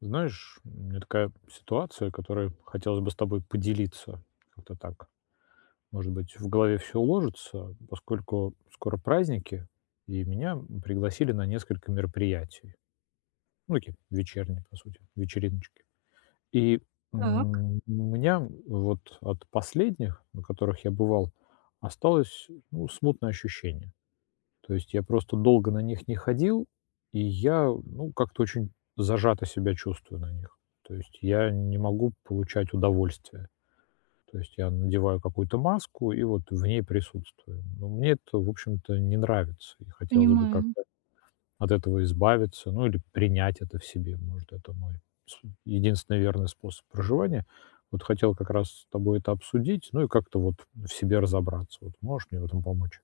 Знаешь, у меня такая ситуация, которой хотелось бы с тобой поделиться. Как-то так. Может быть, в голове всё уложится, поскольку скоро праздники, и меня пригласили на несколько мероприятий. Ну, таких: вечерние, по сути, вечериночки. И, Так. м, у меня вот от последних, на которых я бывал, осталось, ну, смутное ощущение. То есть я просто долго на них не ходил, и я, ну, как-то очень зажато себя чувствую на них. То есть я не могу получать удовольствие. То есть я надеваю какую-то маску и вот в ней присутствую. Ну мне это, в общем-то, не нравится, и хотелось бы Понимаю. как-то от этого избавиться, ну, или принять это в себе. Может, это мой с единственный верный способ проживания. Вот хотел как раз с тобой это обсудить, ну, и как-то вот в себе разобраться вот. Можешь мне в этом помочь?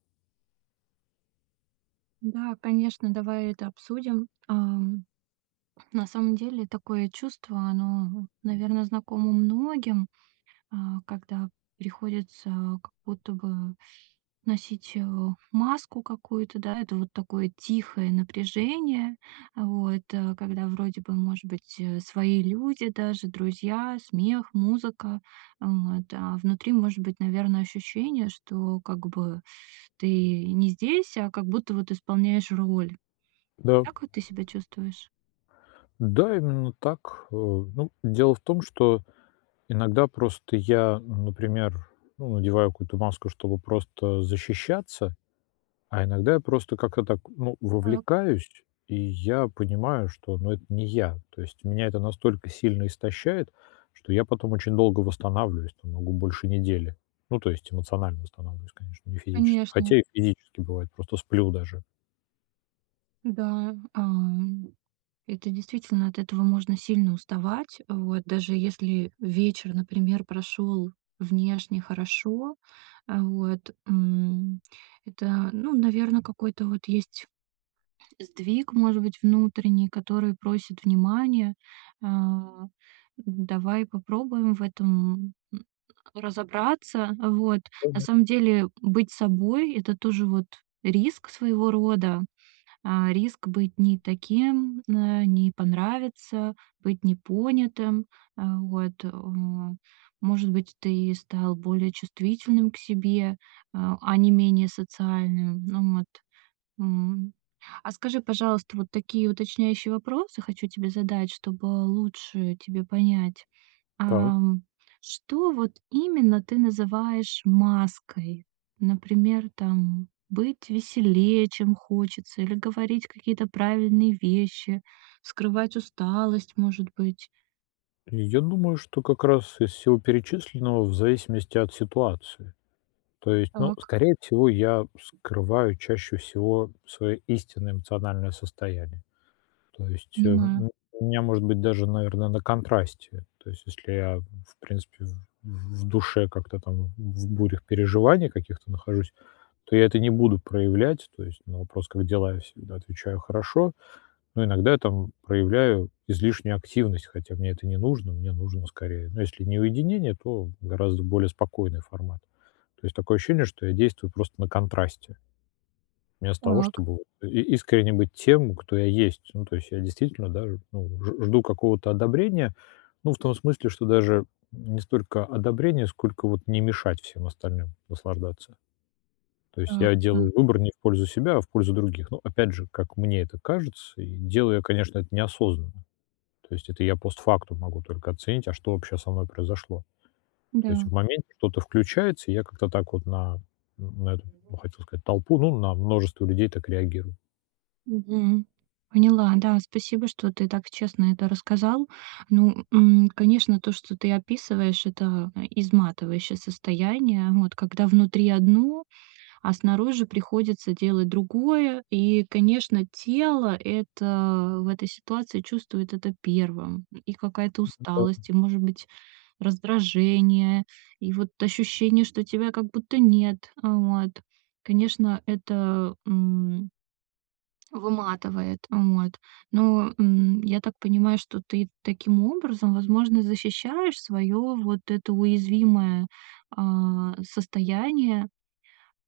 Да, конечно, давай это обсудим. Ам, на самом деле такое чувство, оно, наверно, знакомо многим, а, когда приходится как будто бы носить, э, маску какую-то, да, это вот такое тихое напряжение. Вот, э, когда, вроде бы, может быть, э, свои люди даже, друзья, смех, музыка. Вот, а внутри может быть, наверно, ощущение, что как бы ты не здесь, а как будто вот исполняешь роль. Да. Так вот ты себя чувствуешь? Да, именно так, э. Ну, дело в том, что иногда просто я, например, ну, надеваю какую-то маску, чтобы просто защищаться, а иногда я просто как-то так, ну, Так. вовлекаюсь, и я понимаю, что, ну, это не я. То есть меня это настолько сильно истощает, что я потом очень долго восстанавливаюсь, там, могу больше недели, ну, то есть эмоционально восстанавливаюсь, конечно, не физически. Конечно. Хотя и физически бывает, просто сплю даже. Да, ам, это действительно, от этого можно сильно уставать. Вот, даже если вечер, например, прошел внешне хорошо, а, вот, м, это, ну, наверно, какой-то вот есть сдвиг, может быть, внутренний, который просит внимания. Э, давай попробуем в этом, м, разобраться. Вот, на Полное самом деле быть собой- это тоже вот риск своего рода. А, риск быть не таким, э, не понравиться, быть непонятым, э. Вот, э. Может быть, ты стал более чувствительным к себе, э, а не менее социальным. Ну вот, м. А скажи, пожалуйста, вот такие уточняющие вопросы хочу тебе задать, чтобы лучше тебе понять. Так. Ам, что вот именно ты называешь маской? Например, там, быть веселее, чем хочется, или говорить какие-то правильные вещи, скрывать усталость, может быть. Я думаю, что как раз из всего перечисленного, в зависимости от ситуации. То есть, ну, Так. скорее всего, я скрываю чаще всего свое истинное эмоциональное состояние. То есть, эм, Понимаю. м, у меня, может быть, даже, наверно, на контрасте. То есть если я, в принципе, в в в душе как-то там в в бурях переживаний каких-то нахожусь, то я это не буду проявлять. То есть на вопрос "как дела?" Я всегда отвечаю "хорошо", но иногда я там проявляю излишнюю активность, хотя мне это не нужно, мне нужно, скорее, ну, если не уединение, то гораздо более спокойный формат. То есть такое ощущение, что я действую просто на контрасте. Вместо того, Так. чтобы вот и искренне быть тем, кто я есть. Ну, то есть я действительно, да, ж ну, ж жду какого-то одобрения. Ну, в том смысле, что даже не столько одобрения, сколько вот не мешать всем остальным наслаждаться. То есть Так, я да. делаю выбор не в пользу себя, а в пользу других. Ну, опять же, как мне это кажется, и делаю я, конечно, это неосознанно. То есть это я постфактум могу только оценить, а что вообще со мной произошло. То есть Да. в моменте что-то включается, и я как-то так вот на н на это, хотел сказать, толпу, ну, на множество людей так реагирую. Мгм, поняла, да, спасибо, что ты так честно это рассказал. Ну, м, конечно, то, что ты описываешь- это изматывающее состояние, вот. Когда внутри одно, а снаружи приходится делать другое. И, конечно, тело это в этой ситуации чувствует это первым. И какая-то М, м, да, м. усталость, и, может быть, раздражение, и вот ощущение, что тебя как будто нет. Вот. Конечно, это, м выматывает. Вот. Но, м, я так понимаю, что ты таким образом, возможно, защищаешь свое вот это уязвимое, а, состояние.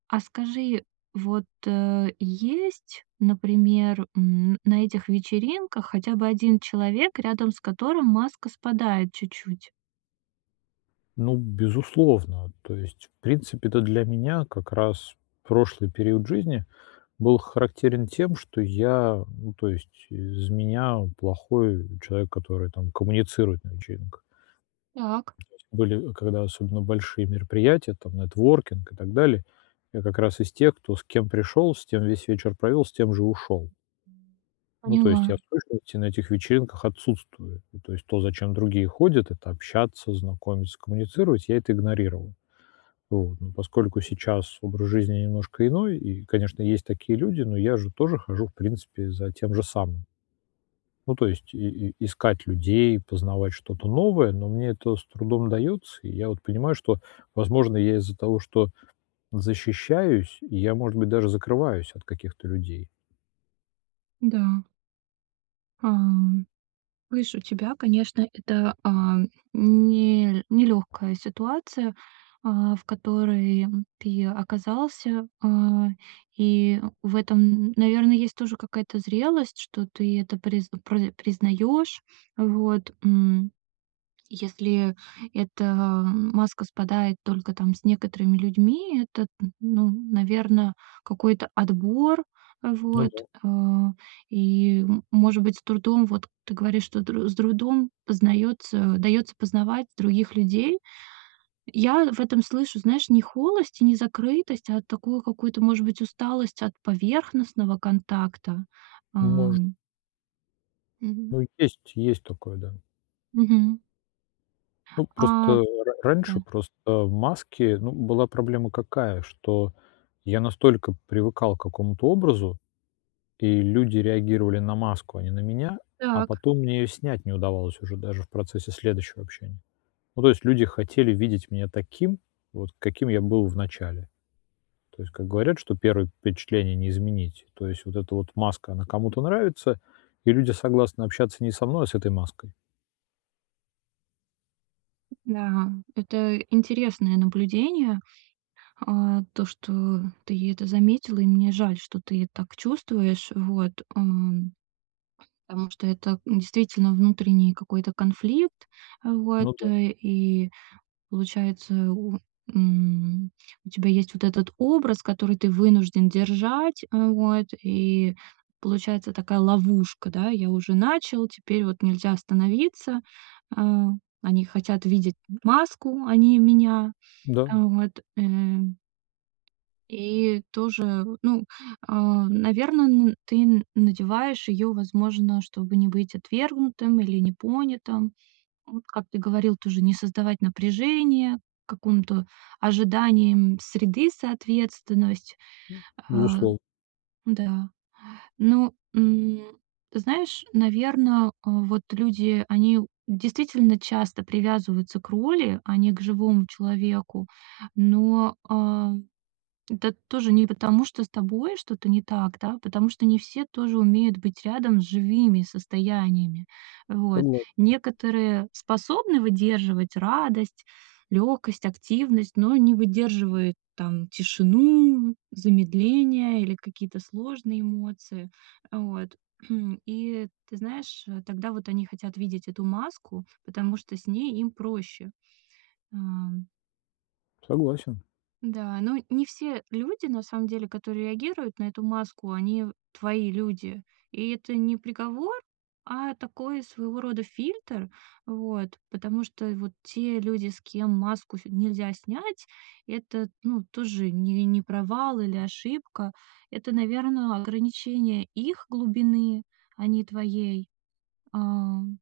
А скажи вот, э, есть, например, м, на этих вечеринках хотя бы 1 человек, рядом с которым маска спадает чуть-чуть? Ну, б безусловно, то есть, в принципе-то, для меня как раз прошлый период жизни был х характерен тем, что я, ну, то есть, из меня, э, плохой, э, человек, который там коммуницирует на вечеринках. Так. То есть были, э, когда особенно большие мероприятия, там, нетворкинг и так далее, я как раз из тех, кто с кем пришёл, с тем весь вечер провёл, с тем же ушёл. Ну, то есть Поняла. я в точности на этих вечеринках отсутствую. Ну, то есть то, за чем другие ходят- это общаться, знакомиться, коммуницировать- я это игнорировал. Вот. Но поскольку сейчас образ жизни немножко иной, и, конечно, есть такие люди, но я же тоже хожу, в принципе, за тем же самым. Ну, то есть, и и искать людей, познавать что-то новое, но мне это с трудом удаётся. И я вот понимаю, что, возможно, я из-за того, что защищаюсь, я, может быть, даже закрываюсь от каких-то людей. Да. А, м, видишь, у тебя, конечно, это, а, нел нелёгкая ситуация, а, в которой, а, м, ты оказался. А. И, э, в этом, м, наверное, есть тоже какая-то зрелость, что ты это приз пры признаёшь. Вот, м. И если, э, эта, ва маска спадает только, там, с некоторыми людьми- это, т ну, наверное, какой-то отбор, э, Ну вот. да. Э, и, м, может быть, с трудом, вот ты говоришь, что др с трудом познаётся даётся познавать других людей. Я в этом слышу, знаешь, не холость и не закрытость, а такую какую-то, может быть, усталость от поверхностного контакта. А, Ну, может. м. Мгм. Ну, есть есть такое, да. Мгм. Ну, А, просто, м э, р раньше да. просто, э, в маске, ну, была проблема какая? Что я настолько привыкал к какому-то образу, и люди реагировали на маску, а не на меня, а Так. потом мне её снять не удавалось уже даже в процессе следующего общения. Ну, то есть, люди хотели видеть меня таким, вот каким я был в начале. То есть, как говорят, что 1 впечатление не изменить. То есть вот эта вот маска, она кому-то нравится, и люди согласны общаться не со мной, а с этой маской. Да, это интересное наблюдение. А то, что ты это заметил. И мне жаль, что ты, э, так чувствуешь. Вот, м. Потому что это, м, действительно внутренний какой-то конфликт. Вот, Ну да. э, и получается, у, м, у тебя есть вот этот образ, который ты вынужден держать. Э, вот. И получается такая ловушка, да, я уже начал, теперь вот нельзя остановиться. А, они хотят видеть, м, маску, а не меня. Да. Вот, э. И тоже, вот ну, а наверно, н ты н надеваешь её, возможно, чтобы не быть отвергнутым или непонятым. Вот, как ты говорил, тоже не создавать напряжение, к какому-то ожиданиям среды, соответственность, М. а. Безуслов Да, ну, м, знаешь, наверно, а вот люди, они у действительно часто привязываются к роли, а не к живому человеку. Но, а, это тоже не потому, что с тобой что-то не так, да, а потому что не все тоже умеют быть рядом с живыми состояниями. Вот, Согласен. некоторые способны выдерживать радость, лёгкость, активность, но не выдерживают, там, тишину, замедление или какие-то сложные эмоции. Э, вот. И ты знаешь, э, тогда вот они хотят видеть эту маску, потому что с ней им проще, ам. Согласен. Да, но не все люди, на самом деле, которые реагируют на эту маску, они в твои люди. И это не приговор, а такой своего рода фильтр. Вот, потому что вот те люди, с кем маску ф нельзя снять это, ну, тоже не не провал или ошибка. Это, наверно, ограничение их глубины, а не твоей, ам.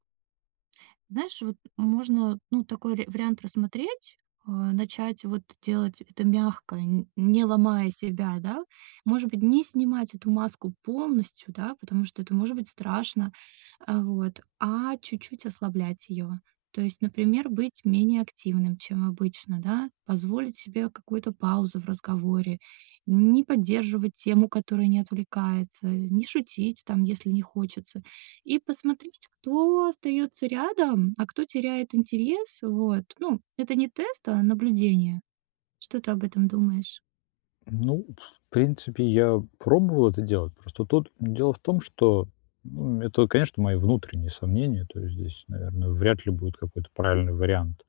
Знаешь, вот можно, ну, такой ря вариант рассмотреть. Э, начать вот делать это мягко, нь не ломая себя, да. Может быть, не снимать эту маску полностью, да, потому что это может быть страшно, э, вот, а чуть-чуть ослаблять её. То есть, например, быть менее активным, чем обычно, да. Позволить себе какую-то паузу в разговоре, не поддерживать тему, которая не отвлекается, не шутить, там, если не хочется. И посмотреть, кто остаётся рядом, а кто теряет интерес. Вот ну это не тест, а наблюдение. Что ты об этом думаешь? Ну, в принципе, я пробовал это делать, просто тут дело в том, что, ну, это, конечно, мои внутренние сомнения, то есть здесь, наверное, вряд ли будет какой-то правильный вариант.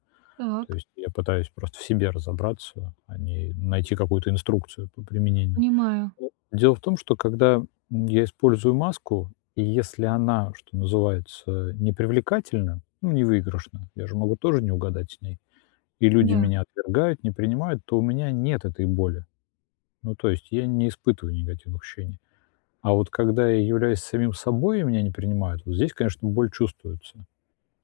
То Так. есть я пытаюсь просто в себе разобраться, а не найти какую-то инструкцию по применению. Понимаю. Дело в том, что когда я использую маску, и если она, что называется, не привлекательна, ну, не выигрышна, я же могу тоже не угадать с ней, и люди Да. меня отвергают, не принимают, то у меня нет этой боли. Ну то есть я не испытываю негативных ощущений. А вот когда я являюсь самим собой, и меня не принимают, вот здесь, конечно, боль чувствуется.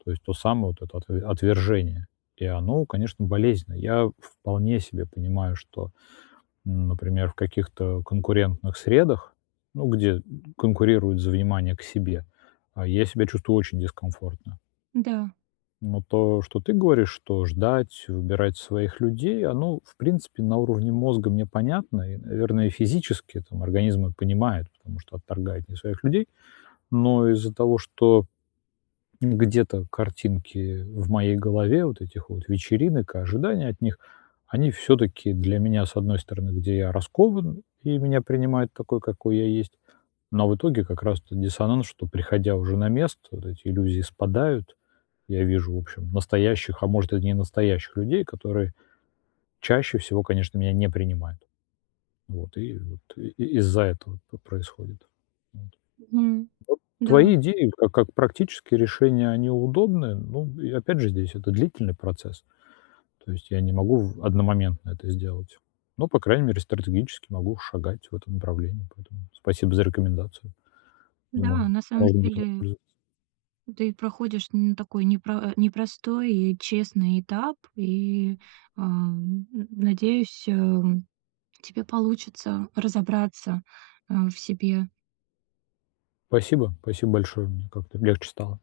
То есть то самое вот это отв отвержение, и оно, конечно, болезненно. Я вполне себе понимаю, что, ну, например, в каких-то конкурентных средах, ну где конкурируют за внимание к себе, а, я себя чувствую очень дискомфортно. М-да. Но то, что ты говоришь, что ждать, выбирать своих людей, оно, в принципе, на уровне мозга мне понятно. И наверное, и физически это, м, организм мой понимает, потому что отторгает не своих людей. Но из-за того, что где-то картинки в моей голове вот этих вот вечеринок и ожидания от них. Они всё-таки для меня, с одной стороны, где я раскован, и меня принимают такой, какой я есть. Но в итоге как раз то диссонанс, что приходя уже на место, вот эти иллюзии спадают и я вижу, в общем, настоящих, а может, и не настоящих людей, которые чаще всего, конечно, меня не принимают. Вот. И вот и из-за этого п происходит. Вот. Вот Мгм. твои Да. идеи ка как практические решения, они удобные, ну и опять же, здесь это длительный процесс. То есть я не могу в одномоментно это сделать. Но, по крайней мере, стратегически могу шагать в этом направлении. Поэтому спасибо за рекомендацию. Думаю Да, на самом можно будет деле воспользоваться. ты проходишь н такой непро а, непростой и честный этап. И, ам, н надеюсь, эм, у тебя получится разобраться, а, в себе. Спасибо. Спасибо большое, мне как-то легче стало.